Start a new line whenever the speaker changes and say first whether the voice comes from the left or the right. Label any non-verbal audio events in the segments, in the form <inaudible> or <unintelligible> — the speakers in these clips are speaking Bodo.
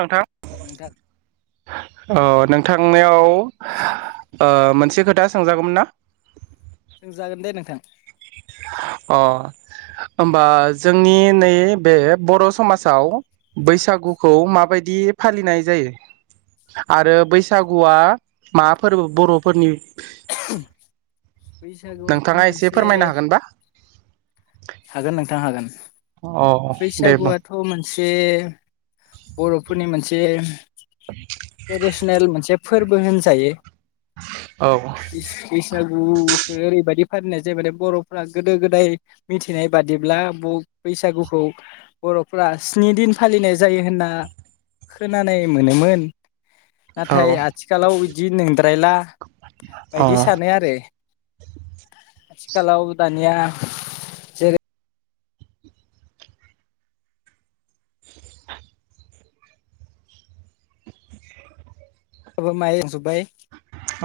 right: नोंथां
left: नोंथां
right: औ। नोंथांनियाव। <inaudible> आ मोन। से खोथा सोंजागौमोन ना।
left: जागोन दे नोंथां।
right: अ ओमबा जोंनि नै बे बर' समाजाव बैसागुखौ माबायदि फालिनाय जायो आरो बैसागुआ मा फोरबो बर'फोरनि।
left: बैसागुआथ
right: नोंथाङा एसे
left: मोनसे।
right: फोरमायनो हागोनबा
left: हागोन नोंथां हागोन।
right: अ दे बुं
left: बैसागुआथ' मोनसे बरफोरनि मोनसे बेह ट्रेडिसनेल मोनसे फोरबो होनजायो।
right: औ
left: इस-इसागु। बु- ओरैबादि फालिनाय जायो मान बरफोरा गोदो गोदाय मिथिनाय बादिब्ला-ब बैसागु। खौ बर'फोरा स्नि दिन फालिनाय जायो होनना खोनानाय मोनोमोन।
right: औ
left: नाथाय आथिखालाव। जि <unintelligible> रायला
right: अ
left: बायदि सानो आरो। खालाव दानिया जेरै।
right: <unintelligible>
left: <unintelligible>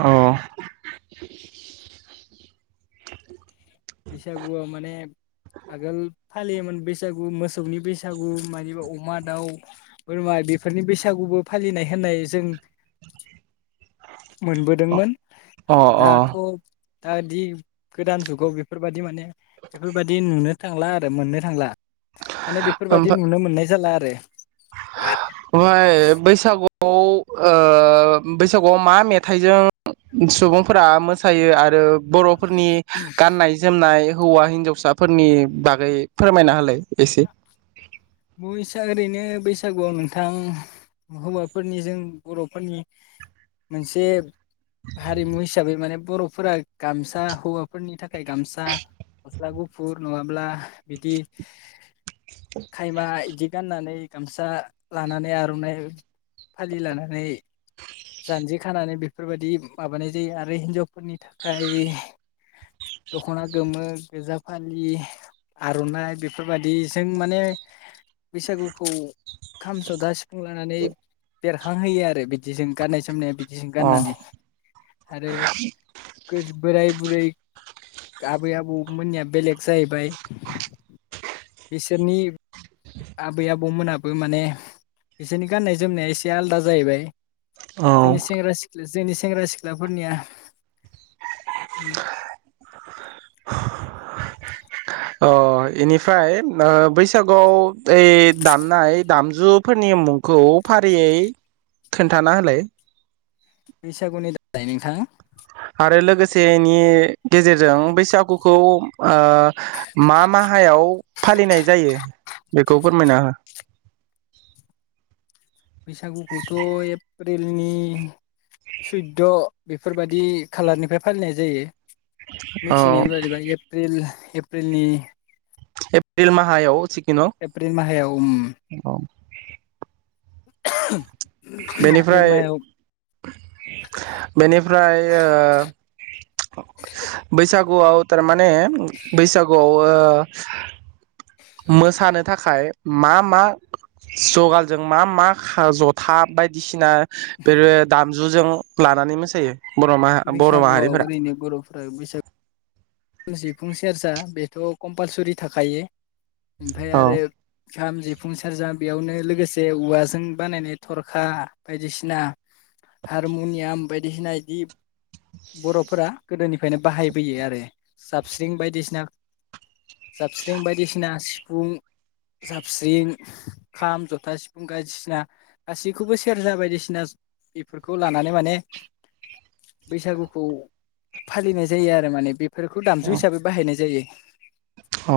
right: अ।
left: बैसागुआव माने आगोल फालियोमोन बैसागु मोसौनि बैसागु मानिबा अमा दाउ बोरमा बेफोरनि बैसागुबो फालिनाय होननाय जों। मोनबोदोंमोन
right: अ अ
left: दाथ। था-दि गोदान जुगाव बेफोरबादि माने बेफोरबादि नुनो थांला आरो मोननो थांला। माने बेफोरबादि नुनो मोननाय जाला। <inaudible>
right: बैसागु खौ बैसागुआव मा मेथाइजों सुबुंफोरा मोसायो आरो बर'फोरनि गाननाय जोमनाय हौवा हिन्जावसाफोरनि बागै फोरमायना होलाय। एसे
left: बैसाग ओरैनो बै बैसागुआव नोंथां हौवाफोरनि जों बर'फोरनि मोनसे हारिमु हिसाबै माने बर'फोरा गामसा हौवाफोरनि थाखाय गामसा गस्ला गुफुर नङाब्ला बिदि खायमा इदि गाननानै गामसा लानानै आर'नाइ फालि लानानै जानजि खानानै बेफोरबायदि माबानाय जायो आरो हिनजावफोरनि थाखाय दख'ना गोमो गोजा फालि आर'नाइ बेफोरबायदि बिजों माने बैसागुखौ खाम, जथा, सिफुं लानानै बेरखांहोयो आरो बिदि जों गाननाय जोमनाया बिदि जों
right: अ
left: गाननानै आरो गो बोराय, बुरै, आबै, आबौमोननिया बेलेग जाहैबाय। बिसोरनि आबै आबौमोनाबो माने बिसोरनि गाननाय जोमनाया एसे आलदा जाहैबाय जोंनि
right: अ
left: सेंग्रा सिख्ला जोंनि सेंग्रा सिख्लाफोरनिया। <inaudible>
right: अ इनिफ्राय बैसागुआव ओइ दामनाय दामजुफोरनि मुंखौ फारियै खोन्थाना होलाय।
left: बैसागुनि <unintelligible>
right: आरो लोगोसेनि गेजेरजों बैसागुखौ। आ‌ मा माहायाव फालिनाय जायो बेखौ फोरमायना हो?
left: बैसागुखौथ' एप्रिलनि सुटद बेफोरबायदि खालारनिफ्राय फालिनाय जायो। मिथिनाय
right: औ
left: बायदिब्ला एप्रिल एप्रिलनि
right: एप्रिल माहायाव सिखुनु
left: एप्रिल माहायाव उम <inaudible> एप्रिल
right: बेनिफ्राय
left: माहायाव
right: बेनिफ्राय ओ बैसागु गुआव थार मा माने बैसागुआव ओ <inaudible> मोसानो थाखाय मा मा जगालजों मा मा जथा बायदिसिना <unintelligible> दाम जुजों लानानै मोसायो। बर' मा बर'
left: बैसागुआव
right: माहारिफोरा
left: ओरैनो बर'फ्रा बैसागु सिफुं, सेरजा बेथ' कम्पालसरि थाखायो। उमफाय
right: औ
left: आरो खाम जिफुं सेरजा बेयावनो लोगोसे उवाजों बानायनाय थरखा बायदिसिना हारमुनियाम बायदिसिना इदिब बर'फोरा गोदोनिफ्रायनो बाहायबोयो आरो। जाबस्रिं बायदिसिना जाबस्रिं बायदिसिना सिफुं, जाबस्रिं, खाम, जथा, सिफुं गायदिसिना गासिखौबो सेरजा बायदिसिना बेफोरखौ लानानै माने बैसागुखौ फालिनाय जायो आरो माने बे फोरखौ दामजु हिसाबै बाहायनाय जायो।
right: औ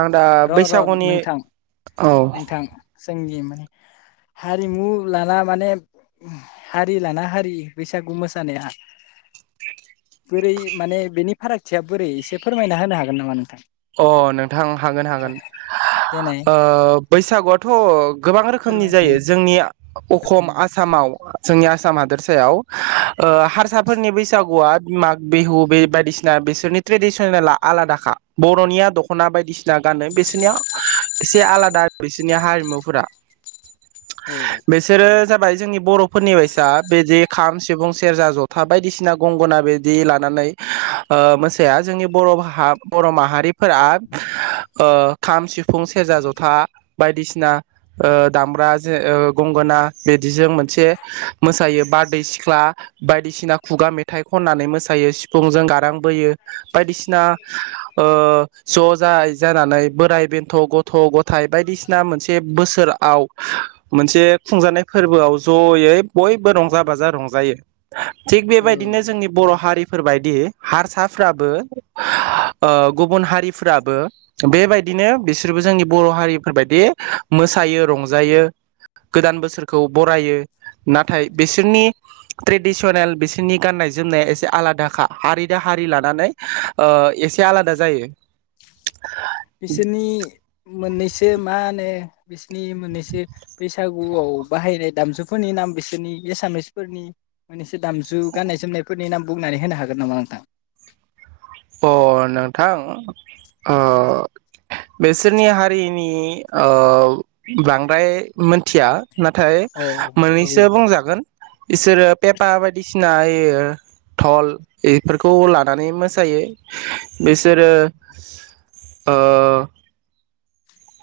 right: आं दा
left: र' र'
right: बैसागुनि औ
left: जोंगि माने हारिमु लाना माने हारि लाना हारि बैसागु मोसानाया बोरै माने बेनि फारागथिया बोरै एसे फोरमायना होनो हागोन नामा नोंथां?
right: अ नोंथां हागोन हागोन
left: देनाय
right: ओ बैसागुआथ' गोबां रोखोमनि
left: फोरमायसै
right: जायो जोंनि आ अ अखम आसामाव जोंनि आसाम हादोरसायाव ओ हारसाफोरनि बैसागुआ माग बिहु बे बायदिसिना बेसोरनि ट्रेडिसनेला आलादाखा। बर'निया दख'ना बायदिसिना गानाय बिसिनिया एसे आलादा बिसिनिया हारमुफोरा।
left: औ
right: बेसोरो जाब बाय जोंनि बर'फोरनि बायसा बिजे खाम सिबुं सेरजा जथा बायदिसिना गंगना बेदि लानानै ओ मोसाया जोंनि बर' बाहा बर माहारिब फोरा <unintelligible> ओ खाम सिफ फुं सेरजा जथा बायदिसिन ना दामब्रा जे ओ गंगोना बिदिजों मोनसे मोसायो बारदै सिख्ला बायदिसिना खुगा मेथाइ खननानै मोसायो सिफुंजों गारां बोयो बायदिसिना ओ ज' जाय जानानै बोराय बेन्थ' गथ' ग थाइ बायदिसिना मोनसे बोस फोर आव मोनसे खुंजानाय फोर्बोआव जयै बयबो रंजा बाजा रंजायो। थिग
left: औ
right: बेबायदिनो जोंनि बर' हारि फोरबायायदि हारसाफ्राबो ओ गुबुन हारिफ्राबो बेबायदिनो बिसोरबो जोंनि बर' हारिफोरबायदि मोसायो रंजायो गोदान बोसोरखौ बरायो नाथाय बिसोरनि ट्रेडिसनेल बिसिनि गाननाय जोमनाया एसे आलादाखा हारि दा हारि लानानै ओ एसे आलादा जायो।
left: बिसोरनि। मोननैसो मा होनो बिसिनि मोननैसो बैसागुआव बाहायनाय दामजुफोरनि नाम बिसोरनि एसामिसफोरनि मोननैस दामजु गाननाय जोमनायफोरनि नाम बुंनानै होनो हागोन नामा नोंथां?
right: अ नोंथां ओ बिसोरनि हारिनि ओ बांद्राय मोनथिया। नाथाय
left: औ औ
right: मोननैसो बुंजागोन। इसोरो पेपा बायदिसि नायो टल एफोरखौ लानानै मोसायो। बिसोरो ओ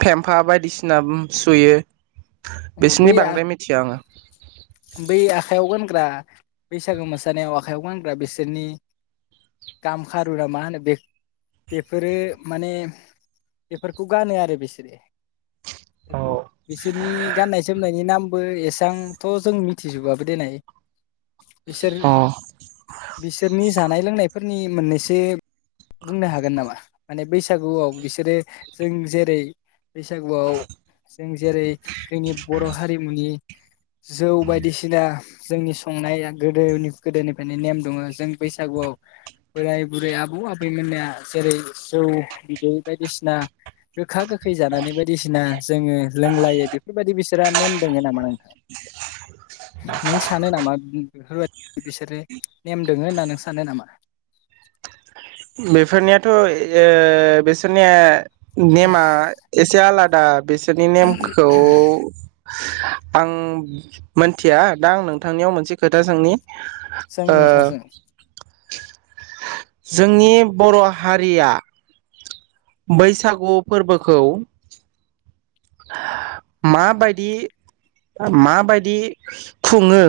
right: फेमफा बायदिसिना सुयो
left: औ
right: बिसिनि
left: बै
right: बांद्राय मिथिया आङो
left: बै आखायाव गानग्रा बैसागु मोसानायाव आखायाव गानग्रा बिसोरनि गाम खारुा मा होनो बे बेफोरो माने बेफोरखौ गानो आरो बिसोरो बिखौ
right: आङो
left: बिसोरनि गाननाय जोमनायनि नाम बो‌ एसांथ' जों मिथिजोबबाबो देननाय बिसोर
right: अ
left: बिसोरनि जानाय लोंनाय फोरनि मोननैसो बुंनो हागोन नामा माने बैसागुआव बिसोरो जों जेरै बैसागुआव जों जेरै जोंनि बर' हारिमुनि जौ बायदिसिना जोंनि संनाया गोदोनि गोदोनिफ्रायनो नेम दङ जों बैसागुआव बोराय बुरै आबौ आबैमोना जेरै जौ बिदै बायदिसिना गोखा गोखै जानानै बायदिसिना जोङो लोंलायो बेफोरबायदि बिसोरहा नेम दङ नामा नोंथां? नों सानो नामा बेफोरबायदि बिसोरो नेम दोङो होननानै नों सानो नामा?
right: बेफोरनियाथ बिसोरनिया नेमा एसेयाला दा बिसोरनि नेमखौ आं मिथिया दा आं नोंथांनियाव मोनसे खोथा सोंनि
left: जों
right: ओ
left: नोंथांजों
right: जोंनि बर हारिया बैसागु फोरबोखौ माबायदि माबायदि खुङो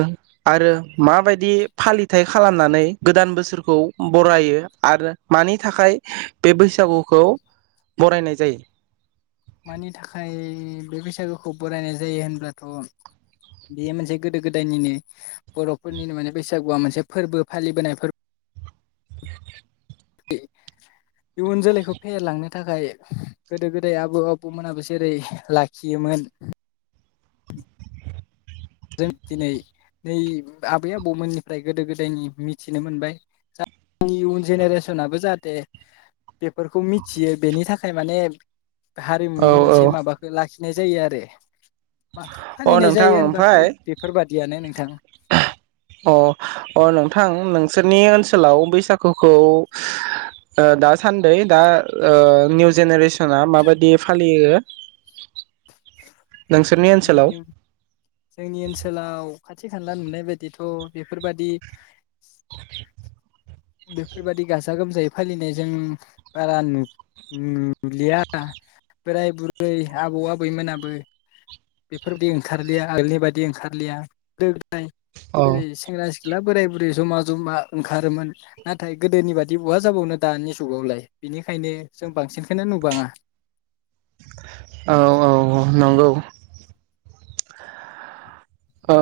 right: आरो माबायदि फालिथाय खालामनानै गोदान बोसोरखौ बरायो आरो मानि थाखाय बे बैसागुखौ बरायनाय जायो
left: मानि थाखाय बे बैसागुखौ बरायनाय जायो होनब्लाथ' बेयो मोनसे गोदो गोदायनिनो बर'फोरनिनो माने बैसागुआ मोनसे फोरबो फालिबोनाय फोरबो
right: <inaudible>
left: इयुन जोलैखौ फेहेरलांनो थाखाय गोदो गोदाय आबौ आबौमोनाबो जेरै लाखियोमोन जों दिनै नै आबै आबौमोननिफ्राय गोदो गोदायनि मिथिनो मोनबाय जनि इयन जेनेरेसनाबो जाहाथे बेफोरखौ मिथियो बेनि थाखाय माने
right: औ
left: हारिमुनि मोनसे
right: औ
left: माबाखो ला ना जायो आरो म फालिनाय जायो होनबा
right: ओय अ अ नोंथां बिसोरनि ओनसोलाव बैसागुखौ दासान्दै दा निउ जेनेरेसना माबायदि फालियो नोंसोरनि
left: जोंनि
right: ओनसोलाव
left: युन जोंनि ओनसोलाव खाथि खाला नुनाय बायदिथ' बेफोरबायदि बेफोरबायदि गाजा गोमजायै फालिनायजों बारा नु-नुलिया बोराय बुरै आबौ आबैमोनाबो बेफोरबायदि ओंखारलिया आगोलनि बायदि ओंखारलिया फ्राय
right: औ
left: जेरै सेंग्रा सिख्ला सिखला बोराय बुरै जमा जमा ओंखारोमोन नाथाय गोदोनि बादि बहा जाबावनो दानि जुगावलाय बेनिखायनो जों बांसिनखौनो नुबांङा।
right: औ औ नंगौ अ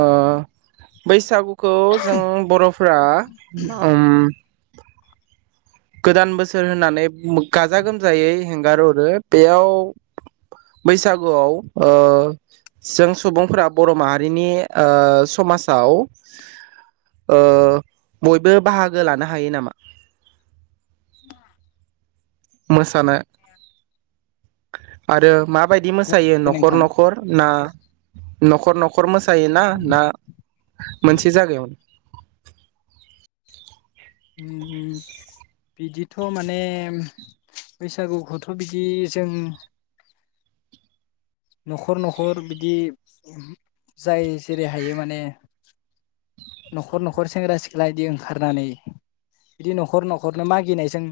right: बैसागु खौ जों बर'फोरा ओम गोदान बोसोर होननानै गाजा गोमजायै हेंगारहरो बेयाव बैसागुआव ओ जों सुबुंफोरा बर' माहारिनि ओ समाजाव ओ बयबो बाहागो लानो हायो नामा? मोसानो आरो माबायदि मोसा बेयो नख'र
left: नोंथां
right: नख'र ना नख'र नख'र मोसा जायोना ना मोनसे जागायावनो <inaudible>
left: <unintelligible> बिदिथ माने बैसागुखौथ बिदि जों नख'र नख'र बिदि जाय जेरै हायो माने नखर नखर सेंग्रा सिख्ला इदि ओंखारनानै बिदि नखर नखरनो मागिनाय जों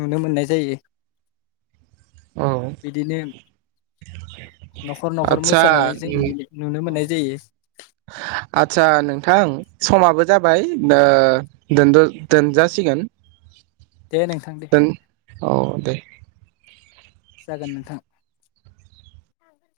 left: नुनो मोननाय जायो
right: औ
left: बिदिनो न'खर न'खर
right: आदसा
left: मोसानानै जों नुनो मोननाय जायो
right: आदसा नोंथां समाबो जाबाय दा दोनद दोनजासिगोन
left: दे नोंथां दे
right: दोन औ दे।
left: जागोन नोंथां